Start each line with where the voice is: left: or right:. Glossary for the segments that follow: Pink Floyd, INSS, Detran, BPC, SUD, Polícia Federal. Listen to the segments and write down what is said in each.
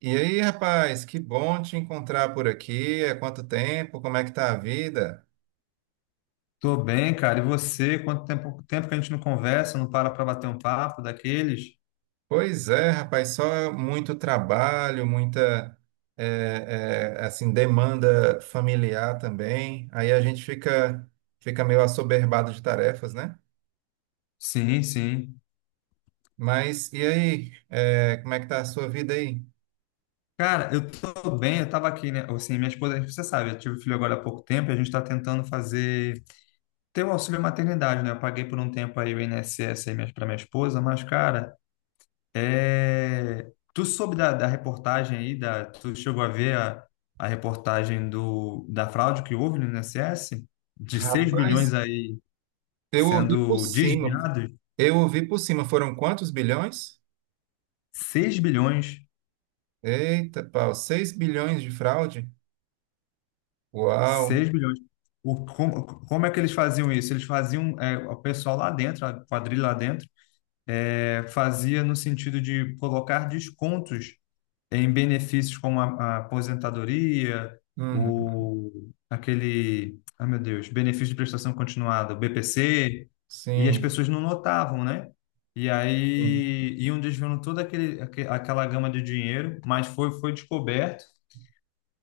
right: E aí, rapaz, que bom te encontrar por aqui. Há quanto tempo? Como é que tá a vida?
left: Tô bem, cara. E você? Quanto tempo que a gente não conversa, não para para bater um papo daqueles?
right: Pois é, rapaz, só muito trabalho, muita assim demanda familiar também. Aí a gente fica meio assoberbado de tarefas, né?
left: Sim, sim.
right: Mas e aí, como é que tá a sua vida aí?
left: Cara, eu tô bem, eu tava aqui, né? Assim, minha esposa, você sabe, eu tive filho agora há pouco tempo e a gente tá tentando fazer, ter o auxílio maternidade, né? Eu paguei por um tempo aí o INSS aí pra minha esposa, mas, cara, Tu soube da reportagem aí, tu chegou a ver a reportagem da fraude que houve no INSS? De 6 bilhões
right: Rapaz,
left: aí
right: eu ouvi por
left: sendo
right: cima.
left: desviados?
right: Eu ouvi por cima. Foram quantos bilhões?
left: Seis bilhões,
right: Eita, pau, seis bilhões de fraude? Uau!
left: seis bilhões. Como é que eles faziam isso? Eles faziam, o pessoal lá dentro, a quadrilha lá dentro, fazia no sentido de colocar descontos em benefícios como a aposentadoria,
right: Uhum.
left: o, aquele, ah meu Deus, benefício de prestação continuada, o BPC, e as
right: Sim,
left: pessoas não notavam, né? E
right: sim.
left: aí iam desviando toda aquele, aquela gama de dinheiro, mas foi descoberto.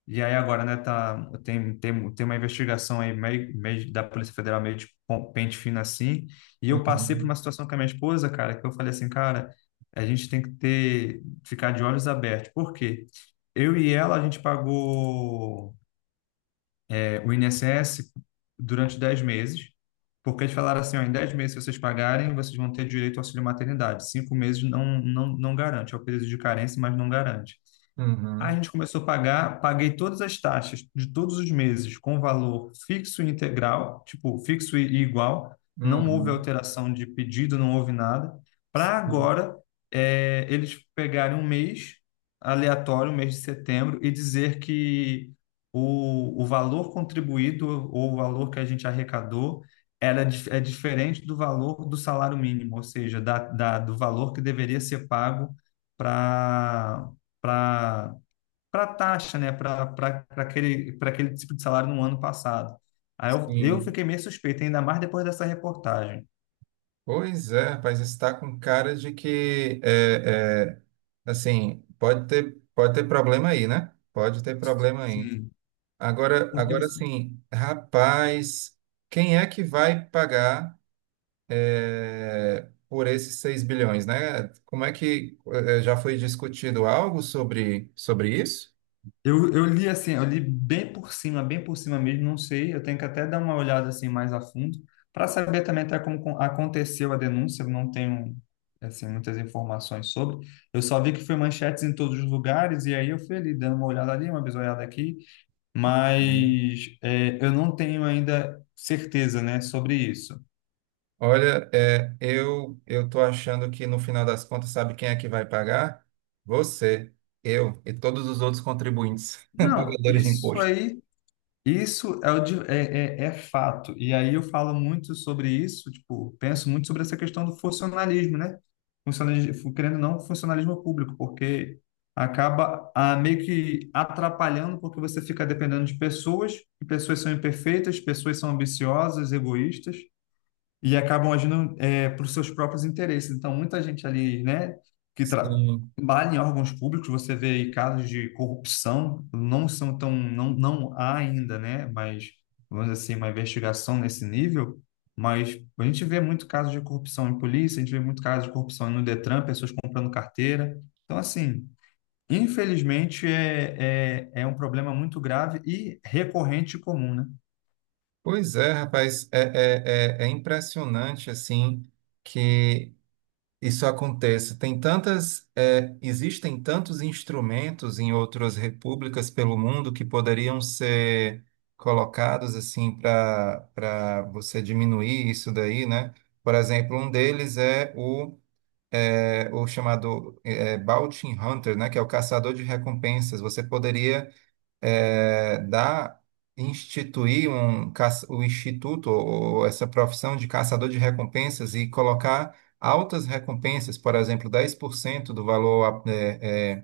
left: E aí agora, né, tá, tem uma investigação aí meio da Polícia Federal meio de pente fino assim, e eu passei por uma
right: Uhum,
left: situação com a minha esposa, cara, que eu falei assim, cara, a gente tem que ter, ficar de olhos abertos. Por quê? Eu e ela, a gente pagou o INSS durante 10 meses, porque eles falaram assim, ó, em 10 meses, se vocês pagarem, vocês vão ter direito ao auxílio maternidade. Cinco meses não garante, é o período de carência, mas não garante. Aí a
right: uhum,
left: gente começou a pagar, paguei todas as taxas de todos os meses com valor fixo e integral, tipo, fixo e igual, não houve
right: uhum,
left: alteração de pedido, não houve nada, para
right: sim,
left: agora eles pegarem um mês aleatório, um mês de setembro, e dizer que o valor contribuído ou o valor que a gente arrecadou era, é diferente do valor do salário mínimo, ou seja, do valor que deveria ser pago para para a taxa, né, para aquele, pra aquele tipo de salário no ano passado. Aí eu
right: sim.
left: fiquei meio suspeito, ainda mais depois dessa reportagem.
right: Pois é, rapaz, está com cara de que, assim, pode ter problema aí, né? Pode ter problema aí.
left: Sim.
right: Agora,
left: Porque
right: agora
left: assim,
right: sim, rapaz, quem é que vai pagar, por esses 6 bilhões, né? Como é que, já foi discutido algo sobre isso?
left: eu li assim, eu li bem por cima mesmo, não sei, eu tenho que até dar uma olhada assim mais a fundo, para saber também até como aconteceu a denúncia, eu não tenho assim muitas informações sobre. Eu só vi que foi manchetes em todos os lugares e aí eu fui ali dando uma olhada ali, uma bisoiada aqui, mas é, eu não tenho ainda certeza, né, sobre isso.
right: Olha, eu tô achando que no final das contas, sabe quem é que vai pagar? Você, eu e todos os outros contribuintes,
left: Não,
right: pagadores de
left: isso
right: imposto.
left: aí, isso é, é fato. E aí eu falo muito sobre isso, tipo, penso muito sobre essa questão do funcionalismo, né? Funcionalismo, querendo ou não, funcionalismo público, porque acaba ah, meio que atrapalhando, porque você fica dependendo de pessoas, e pessoas são imperfeitas, pessoas são ambiciosas, egoístas. E acabam agindo para os seus próprios interesses. Então, muita gente ali, né, que
right: Sim.
left: trabalha em órgãos públicos, você vê aí casos de corrupção, não são tão, não há ainda, né, mas, vamos dizer assim, uma investigação nesse nível, mas a gente vê muito casos de corrupção em polícia, a gente vê muito casos de corrupção no Detran, pessoas comprando carteira. Então, assim, infelizmente, é um problema muito grave e recorrente e comum, né?
right: Pois é, rapaz, é impressionante assim que isso acontece. Tem tantas, existem tantos instrumentos em outras repúblicas pelo mundo que poderiam ser colocados assim para você diminuir isso daí, né? Por exemplo, um deles é o chamado Bounty Hunter, né? Que é o caçador de recompensas. Você poderia é, dar instituir o instituto ou essa profissão de caçador de recompensas e colocar altas recompensas, por exemplo, 10% do valor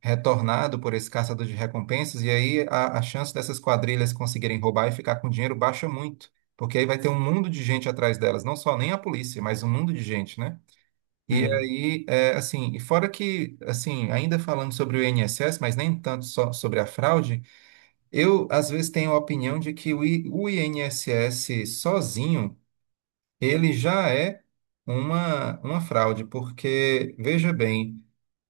right: retornado por esse caçador de recompensas, e aí a chance dessas quadrilhas conseguirem roubar e ficar com dinheiro baixa muito. Porque aí vai ter um mundo de gente atrás delas, não só nem a polícia, mas um mundo de gente, né? E
left: Sim.
right: aí, assim, e fora que, assim, ainda falando sobre o INSS, mas nem tanto só sobre a fraude, eu, às vezes, tenho a opinião de que o INSS sozinho, ele já é uma fraude, porque, veja bem,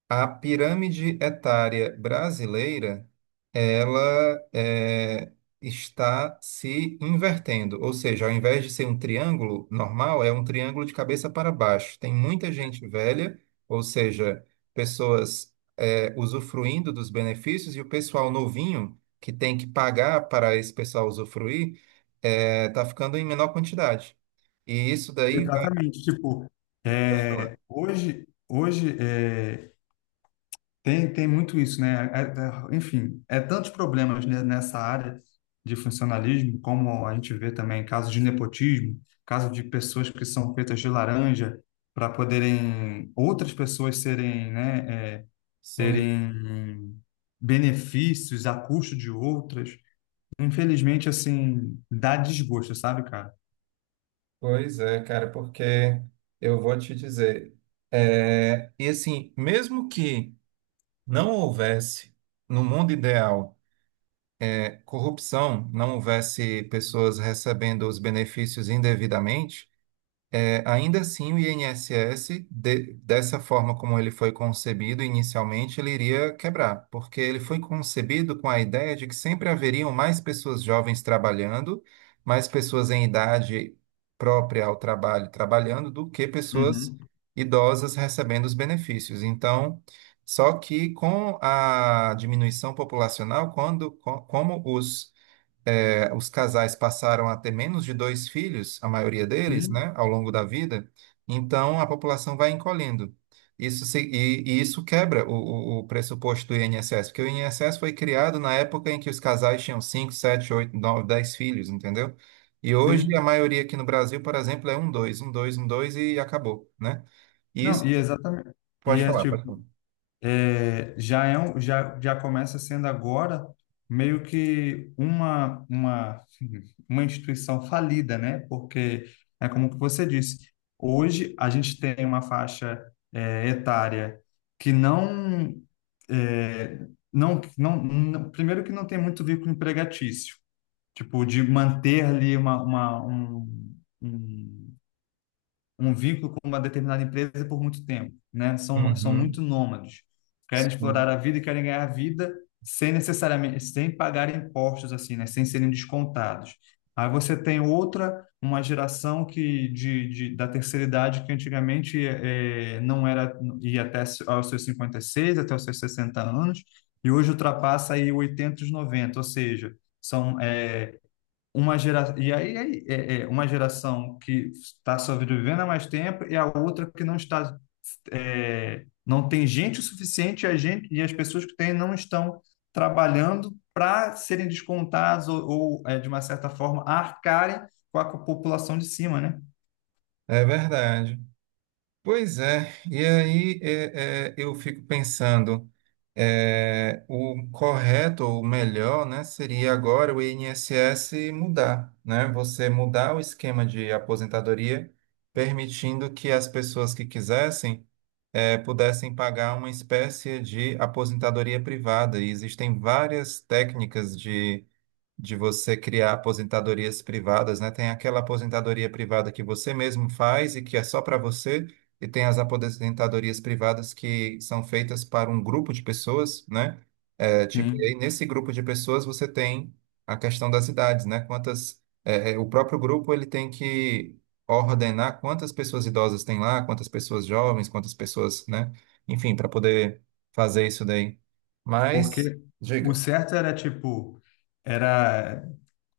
right: a pirâmide etária brasileira, ela está se invertendo, ou seja, ao invés de ser um triângulo normal, é um triângulo de cabeça para baixo. Tem muita gente velha, ou seja, pessoas usufruindo dos benefícios e o pessoal novinho que tem que pagar para esse pessoal usufruir está ficando em menor quantidade. E isso daí vai.
left: Exatamente, tipo,
right: Pode falar.
left: é, tem muito isso, né? Enfim, é tantos problemas nessa área de funcionalismo, como a gente vê também casos de nepotismo, caso de pessoas que são feitas de laranja para poderem outras pessoas serem, né, é,
right: Sim.
left: terem benefícios a custo de outras. Infelizmente, assim, dá desgosto, sabe, cara?
right: Pois é, cara, porque eu vou te dizer, e assim, mesmo que não houvesse, no mundo ideal, corrupção, não houvesse pessoas recebendo os benefícios indevidamente, ainda assim, o INSS, dessa forma como ele foi concebido inicialmente, ele iria quebrar, porque ele foi concebido com a ideia de que sempre haveriam mais pessoas jovens trabalhando, mais pessoas em idade própria ao trabalho trabalhando, do que pessoas
left: Uhum.
right: idosas recebendo os benefícios. Então, só que com a diminuição populacional, quando, como os casais passaram a ter menos de dois filhos, a maioria deles,
left: Sim,
right: né, ao longo da vida, então a população vai encolhendo. E isso quebra o pressuposto do INSS, porque o INSS foi criado na época em que os casais tinham 5 7 8 9 10 filhos, entendeu? E hoje a
left: sim.
right: maioria aqui no Brasil, por exemplo, é um, dois, um, dois, um, dois e acabou, né? E
left: Não,
right: isso,
left: e exatamente. E
right: pode
left: é
right: falar,
left: tipo,
right: pode falar.
left: é, já é um, já, já começa sendo agora meio que uma instituição falida, né? Porque é como que você disse, hoje a gente tem uma faixa etária que não, é, primeiro que não tem muito vínculo empregatício, tipo, de manter ali um- um vínculo com uma determinada empresa por muito tempo, né? São muito
right: Uhum,
left: nômades. Querem explorar
right: sim.
left: a vida e querem ganhar a vida sem necessariamente, sem pagar impostos, assim, né? Sem serem descontados. Aí você tem outra, uma geração que da terceira idade que antigamente não era, ia até aos seus 56 até os seus 60 anos, e hoje ultrapassa aí 80, 90, ou seja, são, uma gera e é uma geração que está sobrevivendo há mais tempo e a outra que não está é, não tem gente o suficiente e a gente e as pessoas que têm não estão trabalhando para serem descontadas de uma certa forma arcarem com a população de cima, né?
right: É verdade. Pois é, e aí eu fico pensando, o correto ou o melhor, né, seria agora o INSS mudar, né? Você mudar o esquema de aposentadoria, permitindo que as pessoas que quisessem pudessem pagar uma espécie de aposentadoria privada. E existem várias técnicas de você criar aposentadorias privadas, né? Tem aquela aposentadoria privada que você mesmo faz e que é só para você, e tem as aposentadorias privadas que são feitas para um grupo de pessoas, né? É, tipo, e
left: Sim.
right: aí nesse grupo de pessoas você tem a questão das idades, né? Quantas, o próprio grupo ele tem que ordenar quantas pessoas idosas tem lá, quantas pessoas jovens, quantas pessoas, né? Enfim, para poder fazer isso daí. Mas,
left: Porque o
right: diga.
left: certo era tipo era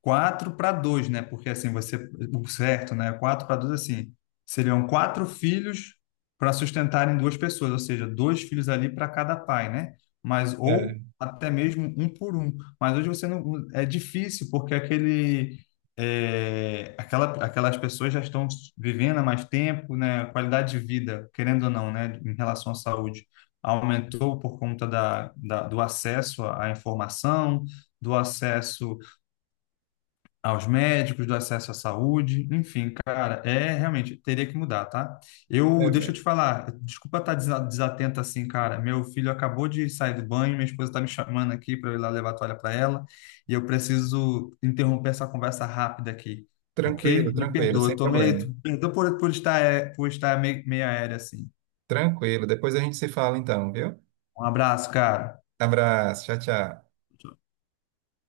left: quatro para dois, né? Porque assim, você, o certo, né? Quatro para dois, assim, seriam quatro filhos para sustentarem duas pessoas, ou seja, dois filhos ali para cada pai, né? Mas, ou
right: É,
left: até mesmo um por um. Mas hoje você não, é difícil, porque aquele, é, aquelas pessoas já estão vivendo há mais tempo, né? A qualidade de vida, querendo ou não, né? Em relação à saúde, aumentou por conta do acesso à informação, do acesso aos médicos, do acesso à saúde, enfim, cara, é realmente teria que mudar, tá?
right: é,
left: Deixa eu te falar, desculpa estar desatento assim, cara. Meu filho acabou de sair do banho, minha esposa tá me chamando aqui para eu ir lá levar a toalha para ela, e eu preciso interromper essa conversa rápida aqui,
right: Tranquilo,
left: ok? Me
right: tranquilo,
left: perdoa,
right: sem
left: eu tô
right: problema.
left: meio, perdoa por estar, é, por estar meio, meio aéreo assim.
right: Tranquilo. Depois a gente se fala então, viu?
left: Um abraço, cara.
right: Abraço, tchau, tchau.